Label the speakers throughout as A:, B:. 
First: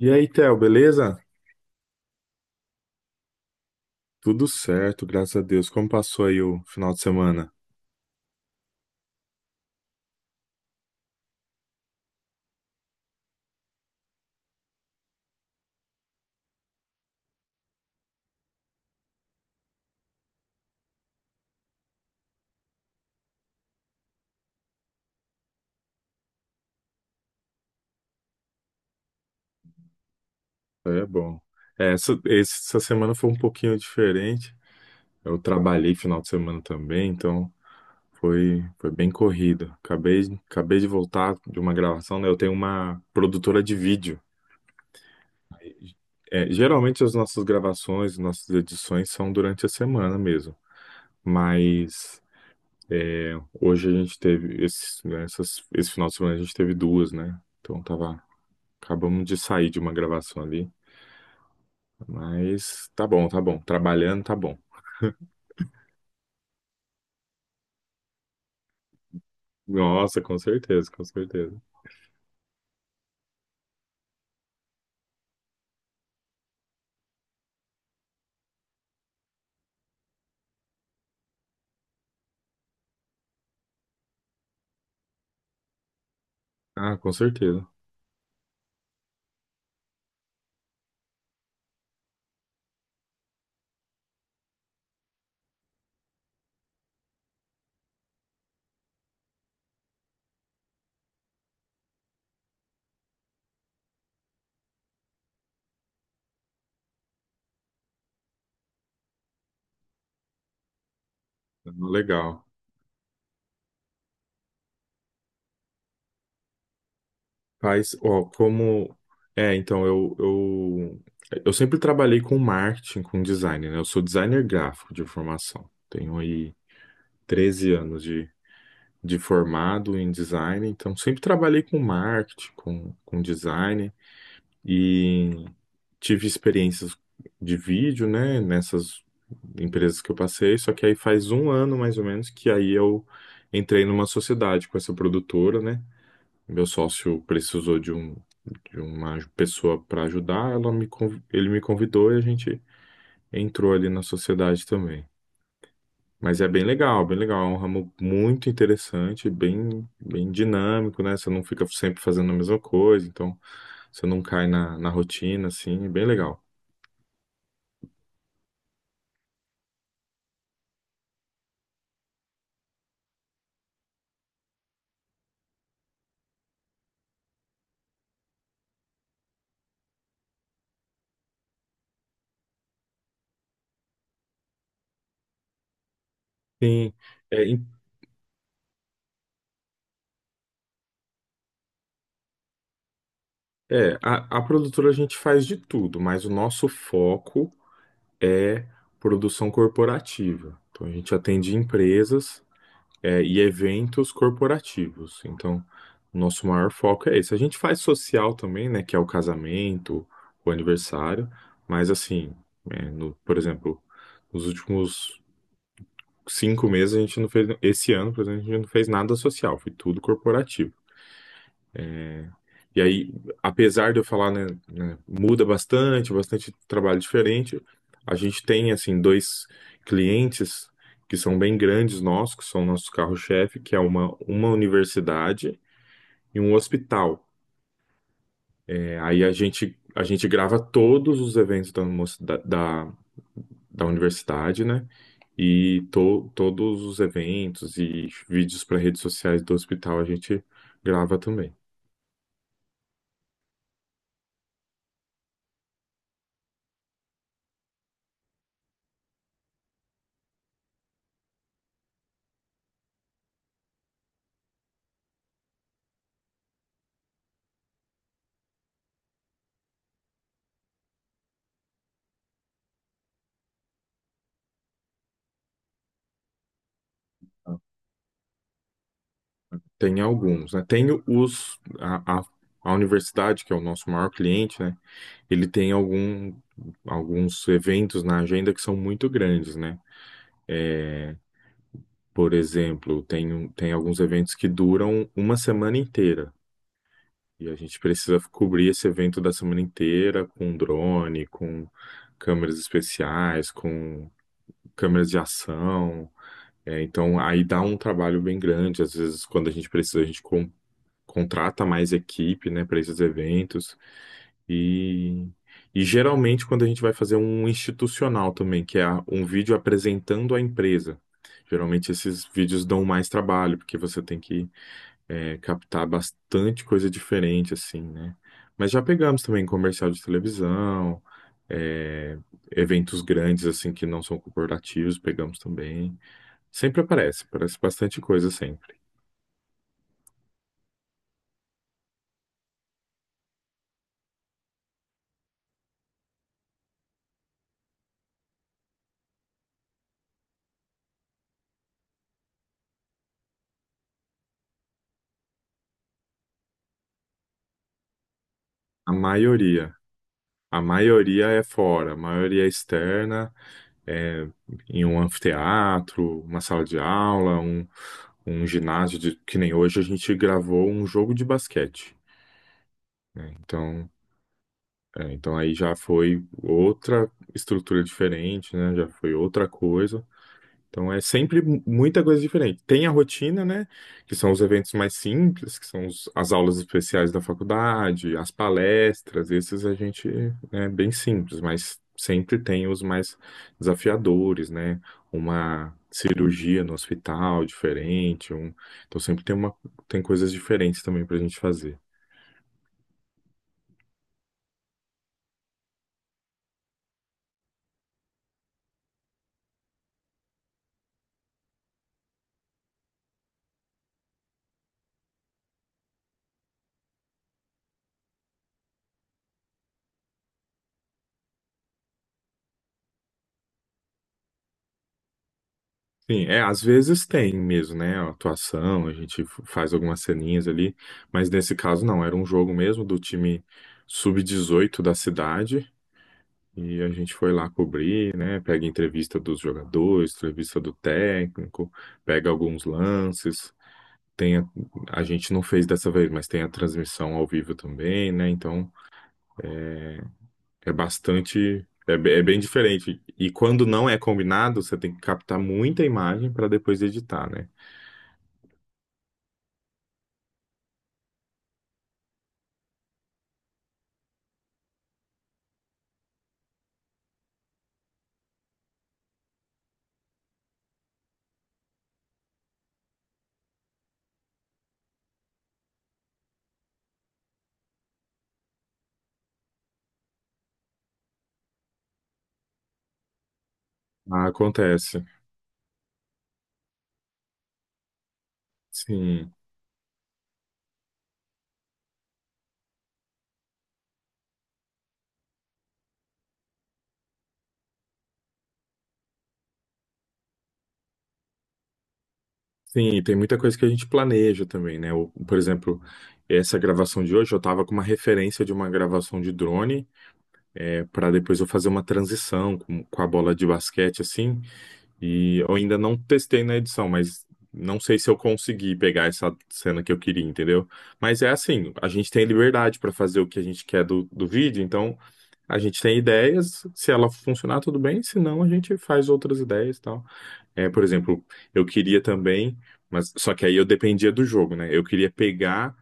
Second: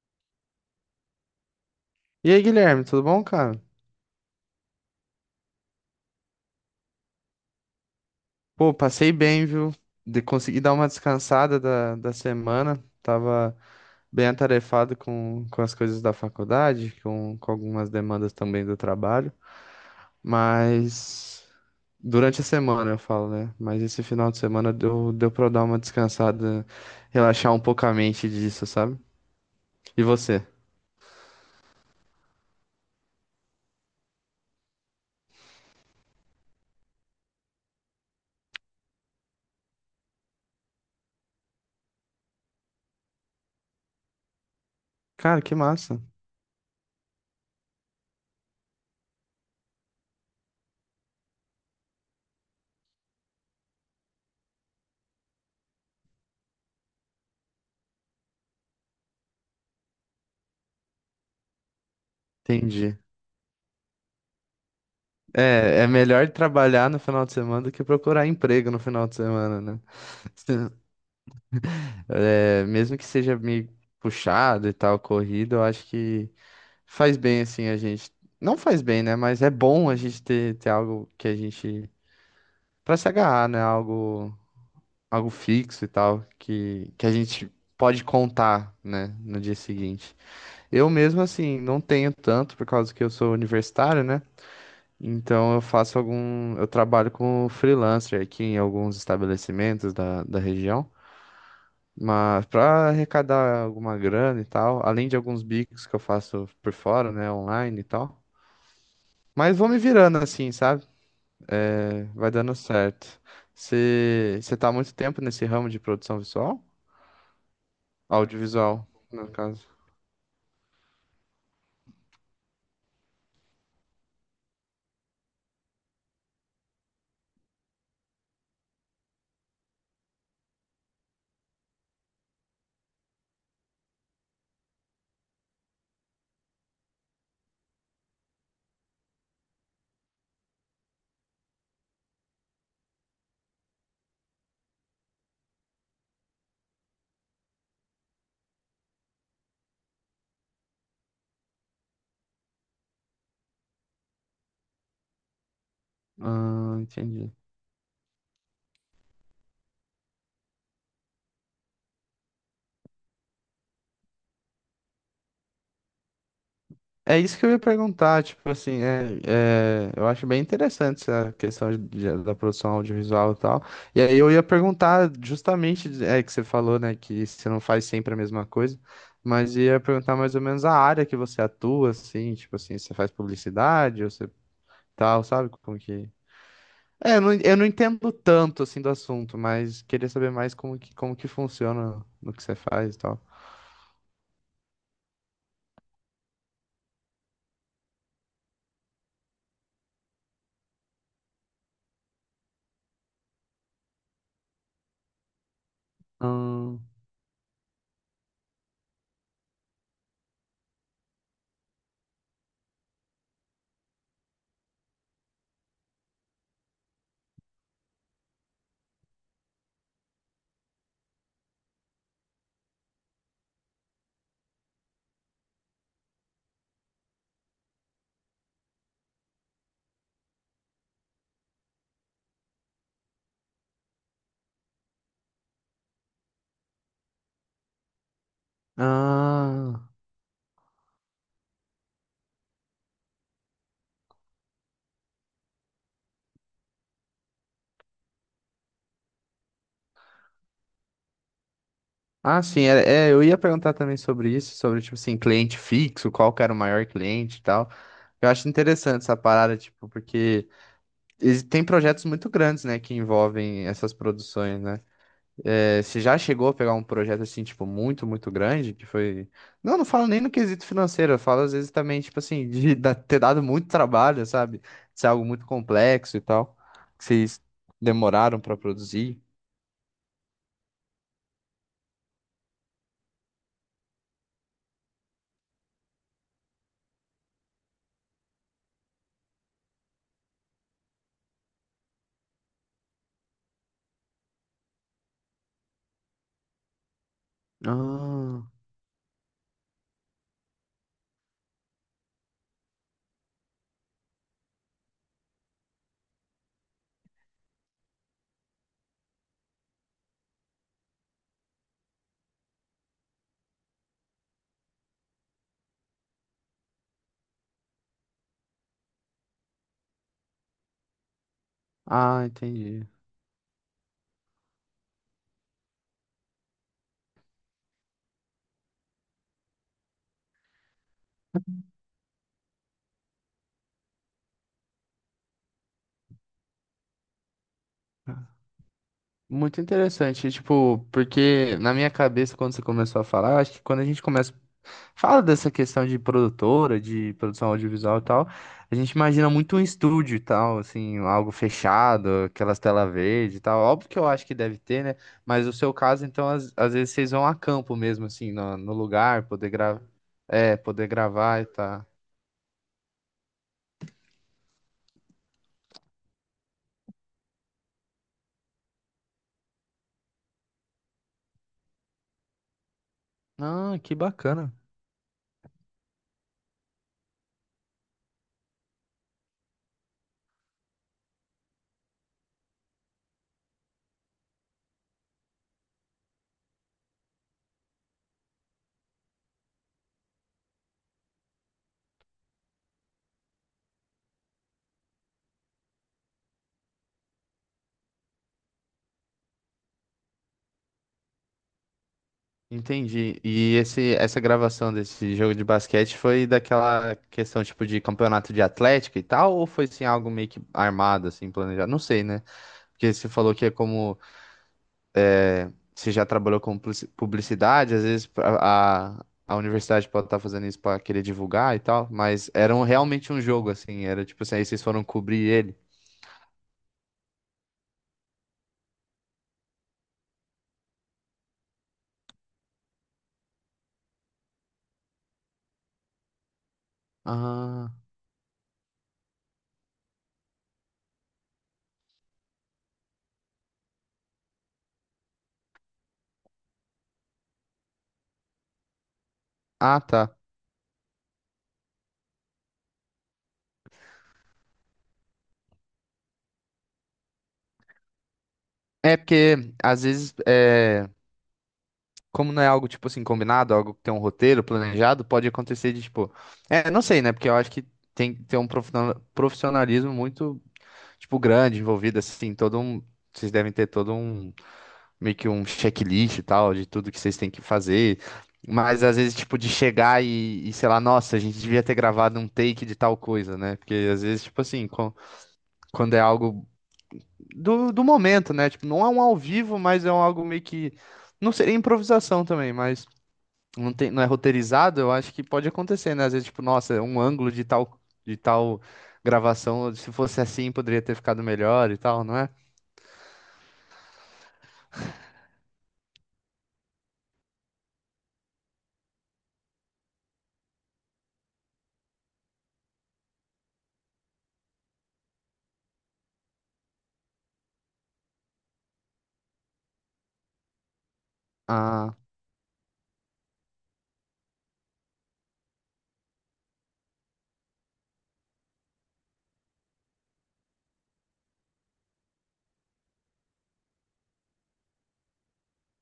A: E aí, Theo, beleza?
B: E aí, Guilherme, tudo bom, cara?
A: Tudo certo, graças a Deus. Como passou aí o final de semana?
B: Pô, passei bem, viu? De conseguir dar uma descansada da semana. Tava bem atarefado com as coisas da faculdade, com algumas demandas também do trabalho. Mas durante a semana eu falo, né? Mas esse final de semana deu pra eu dar uma descansada, relaxar um pouco a mente disso, sabe? E você?
A: É bom. Essa semana foi um pouquinho diferente. Eu trabalhei final de semana também, então foi bem corrido. Acabei de voltar de uma gravação, né? Eu tenho uma produtora de vídeo.
B: Cara, que massa.
A: Geralmente as nossas gravações, nossas edições são durante a semana mesmo. Mas hoje a gente teve, esse, né, essas- esse final de semana a gente teve duas, né? Então tava Acabamos de sair de uma gravação ali, mas
B: Entendi.
A: tá bom, tá bom. Trabalhando, tá bom.
B: É, é melhor trabalhar no final de semana do que procurar emprego no final de semana, né?
A: Nossa, com certeza, com certeza.
B: É, mesmo que seja meio puxado e tal, corrido, eu acho que faz bem assim a gente. Não faz bem, né? Mas é bom a gente ter, ter algo que a gente. Pra se agarrar, né? Algo, algo fixo e tal,
A: Ah,
B: que a
A: com
B: gente
A: certeza.
B: pode contar, né? No dia seguinte. Eu mesmo, assim, não tenho tanto, por causa que eu sou universitário, né? Então eu faço algum. Eu trabalho com freelancer aqui em alguns estabelecimentos da região, mas para arrecadar alguma grana e tal, além de alguns bicos que eu faço por fora, né, online e tal. Mas vou me virando assim, sabe? Vai
A: Legal.
B: dando certo. Você tá há muito tempo nesse ramo de produção visual?
A: Faz, ó,
B: Audiovisual,
A: como.
B: no
A: É,
B: caso.
A: então, eu, eu, eu sempre trabalhei com marketing, com design, né? Eu sou designer gráfico de formação. Tenho aí 13 anos de formado em design, então sempre trabalhei com marketing, com design. E tive experiências de vídeo, né, nessas empresas que eu passei, só que aí faz um ano mais ou menos que aí eu entrei numa sociedade com essa produtora, né? Meu sócio precisou de uma pessoa para ajudar, ele me convidou e a gente entrou ali na sociedade também. Mas é
B: Ah,
A: bem
B: entendi.
A: legal, é um ramo muito interessante, bem bem dinâmico, né? Você não fica sempre fazendo a mesma coisa, então você não cai na rotina, assim, é bem legal.
B: É isso que eu ia perguntar, tipo assim, eu acho bem interessante essa questão da produção audiovisual e tal. E aí eu ia perguntar justamente, é que você falou, né, que você não faz sempre a mesma coisa, mas ia perguntar mais ou menos a área que você atua, assim, tipo assim, você faz publicidade ou você tal, sabe como que...
A: Sim,
B: É,
A: é,
B: eu não entendo tanto, assim, do assunto, mas queria saber mais como que funciona no que você faz e tal.
A: É, a, a produtora a gente faz de tudo, mas o nosso foco é produção corporativa. Então a gente atende empresas, e eventos corporativos. Então, nosso maior
B: Hum.
A: foco é esse. A gente faz social também, né, que é o casamento, o aniversário, mas assim, por exemplo, nos últimos 5 meses a gente não fez, esse ano, por exemplo, a gente não fez nada social, foi tudo corporativo. E aí, apesar de eu falar, né, muda bastante, bastante trabalho diferente, a gente tem, assim, dois clientes que são bem grandes nossos, que são nosso carro-chefe, que é uma universidade e um hospital. Aí a gente,
B: Ah.
A: a gente grava todos os eventos da, moci- da, da, da universidade, né? E todos os eventos e vídeos para redes sociais do hospital a gente grava também.
B: Ah, sim, eu ia perguntar também sobre isso, sobre, tipo assim, cliente fixo, qual que era o maior cliente e tal. Eu acho interessante essa parada, tipo, porque tem projetos muito grandes, né, que envolvem essas produções, né? É, você já chegou a pegar um projeto, assim, tipo, muito, muito grande, que foi... Não, não falo nem no quesito financeiro, eu falo, às vezes, também, tipo assim, de ter dado muito trabalho, sabe? De ser algo muito complexo e tal, que vocês demoraram pra produzir.
A: Tem alguns, né? Tem a universidade, que é o nosso maior cliente, né? Ele tem alguns eventos na agenda que são muito grandes, né? Por exemplo, tem alguns eventos que duram uma semana inteira. E a gente precisa
B: Ah,
A: cobrir esse evento da semana inteira com drone, com câmeras especiais, com câmeras de ação. Então, aí dá um trabalho bem grande. Às vezes, quando a gente precisa, a gente contrata mais equipe, né, para esses eventos. E geralmente quando a gente vai fazer um institucional também, que é um vídeo apresentando a empresa. Geralmente
B: ah,
A: esses vídeos dão
B: entendi.
A: mais trabalho, porque você tem que captar bastante coisa diferente, assim, né? Mas já pegamos também comercial de televisão, é, eventos grandes, assim, que não são corporativos, pegamos também. Sempre aparece bastante coisa sempre.
B: Muito interessante, tipo, porque na minha cabeça, quando você começou a falar, acho que quando a gente começa, fala dessa questão de produtora, de produção audiovisual e tal, a gente imagina muito um estúdio e tal, assim, algo fechado, aquelas telas verdes e tal. Óbvio que eu acho que deve ter, né? Mas o seu caso, então, às vezes vocês vão a campo mesmo, assim, no
A: A
B: lugar, poder
A: maioria.
B: gravar, é,
A: A
B: poder
A: maioria
B: gravar
A: é
B: e tal.
A: fora, a maioria é externa. é, Em um anfiteatro, uma sala de aula, um ginásio, que nem hoje a gente gravou um jogo de basquete, né?
B: Ah,
A: Então,
B: que bacana.
A: é, então aí já foi outra estrutura diferente, né? Já foi outra coisa. Então é sempre muita coisa diferente. Tem a rotina, né? Que são os eventos mais simples, que são as aulas especiais da faculdade, as palestras, esses a gente é bem simples, mas sempre tem os mais desafiadores, né? Uma cirurgia no hospital diferente, um... Então sempre tem uma tem coisas diferentes também para a gente fazer.
B: Entendi. E essa gravação desse jogo de basquete foi daquela questão tipo de campeonato de atlética e tal, ou foi assim algo meio que armado, assim, planejado? Não sei, né? Porque você falou que é como você já trabalhou com publicidade, às vezes a universidade pode estar fazendo isso para querer divulgar e tal, mas era realmente um jogo, assim, era tipo assim, aí vocês foram cobrir ele.
A: Às vezes tem mesmo, né? A atuação, a gente faz algumas ceninhas ali, mas nesse caso não, era um jogo mesmo do time sub 18 da cidade e a gente foi lá
B: Ah,
A: cobrir, né? Pega entrevista dos jogadores, entrevista do técnico, pega alguns lances. Tem a, a gente não fez dessa vez, mas tem a transmissão ao vivo também, né? Então
B: ah, tá.
A: é bastante, é bem diferente. E quando não é combinado, você tem que captar muita imagem para depois editar, né?
B: É porque às vezes. É como não é algo, tipo assim, combinado, algo que tem um roteiro planejado, pode acontecer de, tipo. É, não sei, né? Porque eu acho que tem que ter um profissionalismo muito, tipo, grande envolvido, assim, todo um. Vocês devem ter todo um, meio que um checklist e tal, de tudo que vocês têm que fazer. Mas às vezes, tipo, de chegar e, sei lá, nossa, a gente devia ter gravado um take de tal coisa, né? Porque às vezes,
A: Ah,
B: tipo assim,
A: acontece.
B: quando é algo do momento, né? Tipo, não é um ao
A: Sim,
B: vivo, mas é um algo meio que. Não seria improvisação também, mas não tem, não é roteirizado, eu acho que pode acontecer, né? Às vezes, tipo, nossa, um ângulo de tal gravação, se fosse assim, poderia ter ficado melhor e tal, não é?
A: sim, e tem muita coisa que a gente planeja também, né? Por exemplo, essa gravação de hoje, eu tava com uma referência de uma gravação de drone, para depois eu fazer uma transição com a bola de basquete, assim, e eu ainda não testei na edição, mas não sei se eu consegui pegar essa cena que eu queria, entendeu? Mas é assim, a
B: Ah,
A: gente tem liberdade para fazer o que a gente quer do vídeo, então a gente tem ideias, se ela funcionar, tudo bem, se não, a gente faz outras ideias e tal. Por exemplo, eu queria também, mas só que aí eu dependia do jogo, né? Eu queria pegar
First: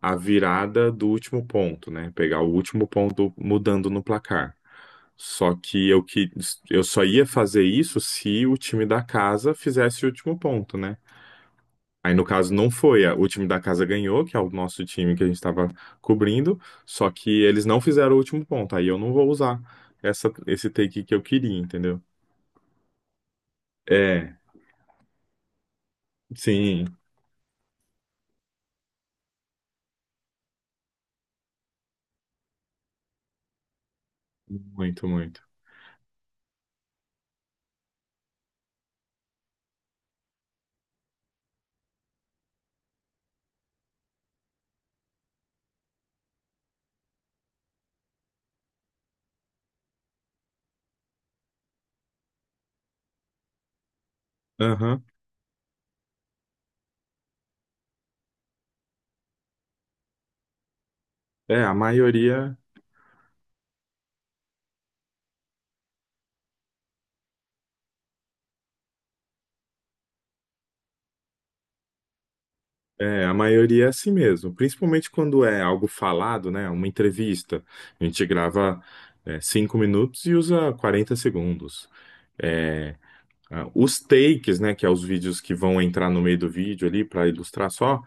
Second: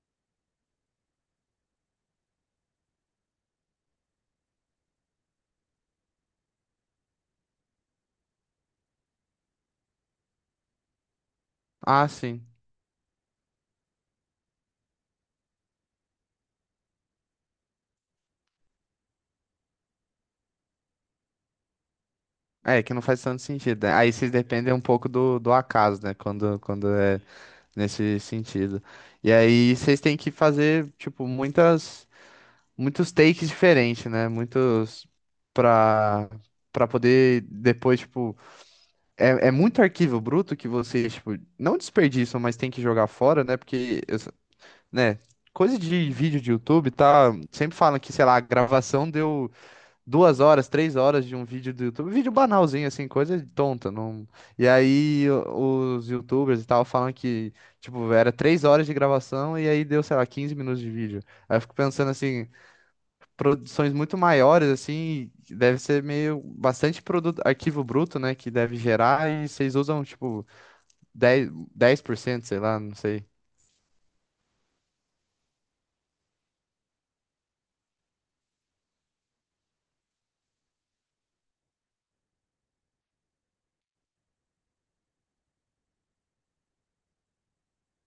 A: a virada do último ponto, né? Pegar o último ponto mudando no placar. Só que eu só ia fazer isso se o time da casa fizesse o último ponto, né?
B: ah,
A: Aí no
B: sim.
A: caso não foi, o time da casa ganhou, que é o nosso time que a gente estava cobrindo, só que eles não fizeram o último ponto. Aí eu não vou usar esse take que eu queria, entendeu?
B: É, que não faz tanto sentido, né? Aí vocês
A: É,
B: dependem um pouco do acaso, né? Quando
A: sim,
B: é nesse sentido. E aí vocês têm que fazer, tipo, muitas, muitos takes diferentes, né? Muitos
A: muito, muito.
B: pra, pra poder depois, tipo, é, é muito arquivo bruto que vocês, tipo, não desperdiçam, mas tem que jogar fora, né? Porque, né, coisa de vídeo de YouTube, tá? Sempre falam que, sei lá, a gravação deu 2 horas, 3 horas de um vídeo do YouTube. Vídeo banalzinho, assim, coisa tonta. Não... E
A: Aham.
B: aí os YouTubers e tal falam que, tipo, era 3 horas de gravação e aí deu, sei lá, 15 minutos de vídeo. Aí eu
A: É,
B: fico
A: a
B: pensando assim,
A: maioria,
B: produções muito maiores, assim, deve ser meio bastante produto, arquivo bruto, né, que deve gerar e vocês usam, tipo, dez 10%, sei lá, não sei.
A: a maioria é assim mesmo, principalmente quando é algo falado, né? Uma entrevista. A gente grava, 5 minutos e usa 40 segundos. É, os takes, né? Que é os vídeos que vão entrar no meio do vídeo ali para ilustrar só.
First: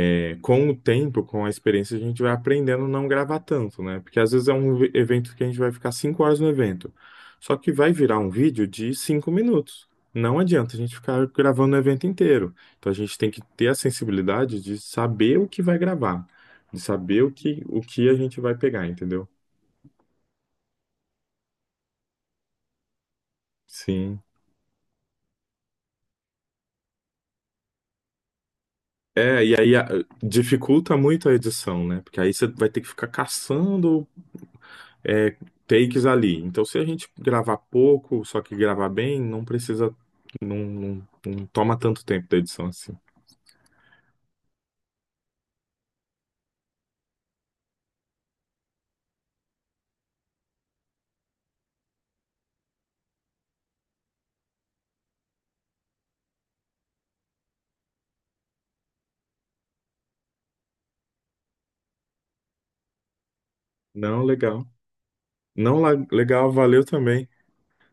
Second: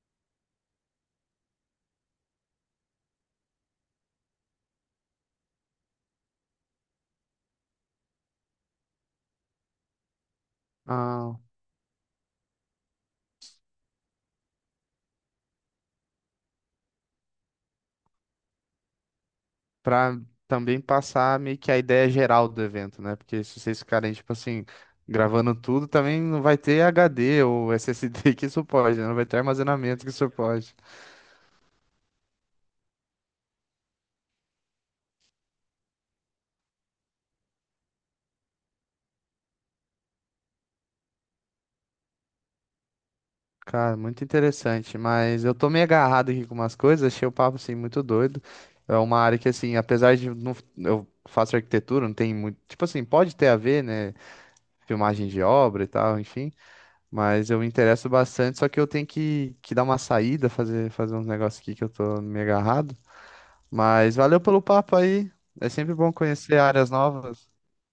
A: Com o tempo, com a experiência, a gente vai aprendendo a não gravar tanto, né? Porque às vezes é um evento que a gente vai ficar 5 horas no evento. Só que vai virar um vídeo de 5 minutos. Não adianta a gente ficar
B: Ah,
A: gravando o evento inteiro. Então a gente tem que ter a sensibilidade de saber o que vai gravar, de saber o que a gente vai pegar, entendeu?
B: para também passar meio que a ideia geral do evento, né? Porque se vocês ficarem,
A: Sim.
B: tipo assim, gravando tudo, também não vai ter HD ou SSD que suporte, né? Não vai ter
A: E aí
B: armazenamento que suporte.
A: dificulta muito a edição, né? Porque aí você vai ter que ficar caçando é, takes ali. Então, se a gente gravar pouco, só que gravar bem, não precisa, não, não, não toma tanto tempo da edição assim.
B: Cara, muito interessante, mas eu tô meio agarrado aqui com umas coisas, achei o papo assim muito doido. É uma área que assim, apesar de não, eu faço arquitetura, não tem muito, tipo assim, pode ter a ver, né, filmagem de obra e tal, enfim, mas eu me interesso bastante, só que eu tenho que dar uma saída, fazer uns negócios aqui que eu tô meio agarrado, mas
A: Não,
B: valeu pelo
A: legal.
B: papo aí. É
A: Não,
B: sempre bom
A: legal,
B: conhecer
A: valeu
B: áreas
A: também.
B: novas,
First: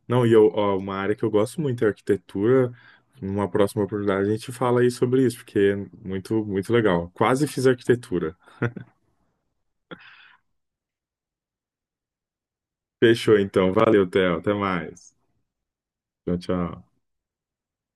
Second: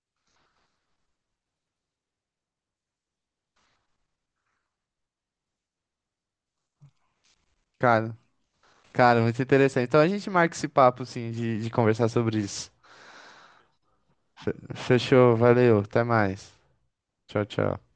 A: Não, e eu, ó, uma área que eu gosto muito é arquitetura. Numa próxima oportunidade a gente fala aí sobre isso, porque é muito, muito legal. Quase fiz
B: cara.
A: arquitetura.
B: Cara, muito interessante. Então a gente marca esse papo, assim, de conversar sobre isso.
A: Fechou então. Valeu, Theo. Até mais.
B: Fechou, valeu, até
A: Tchau,
B: mais.
A: tchau.
B: Tchau, tchau.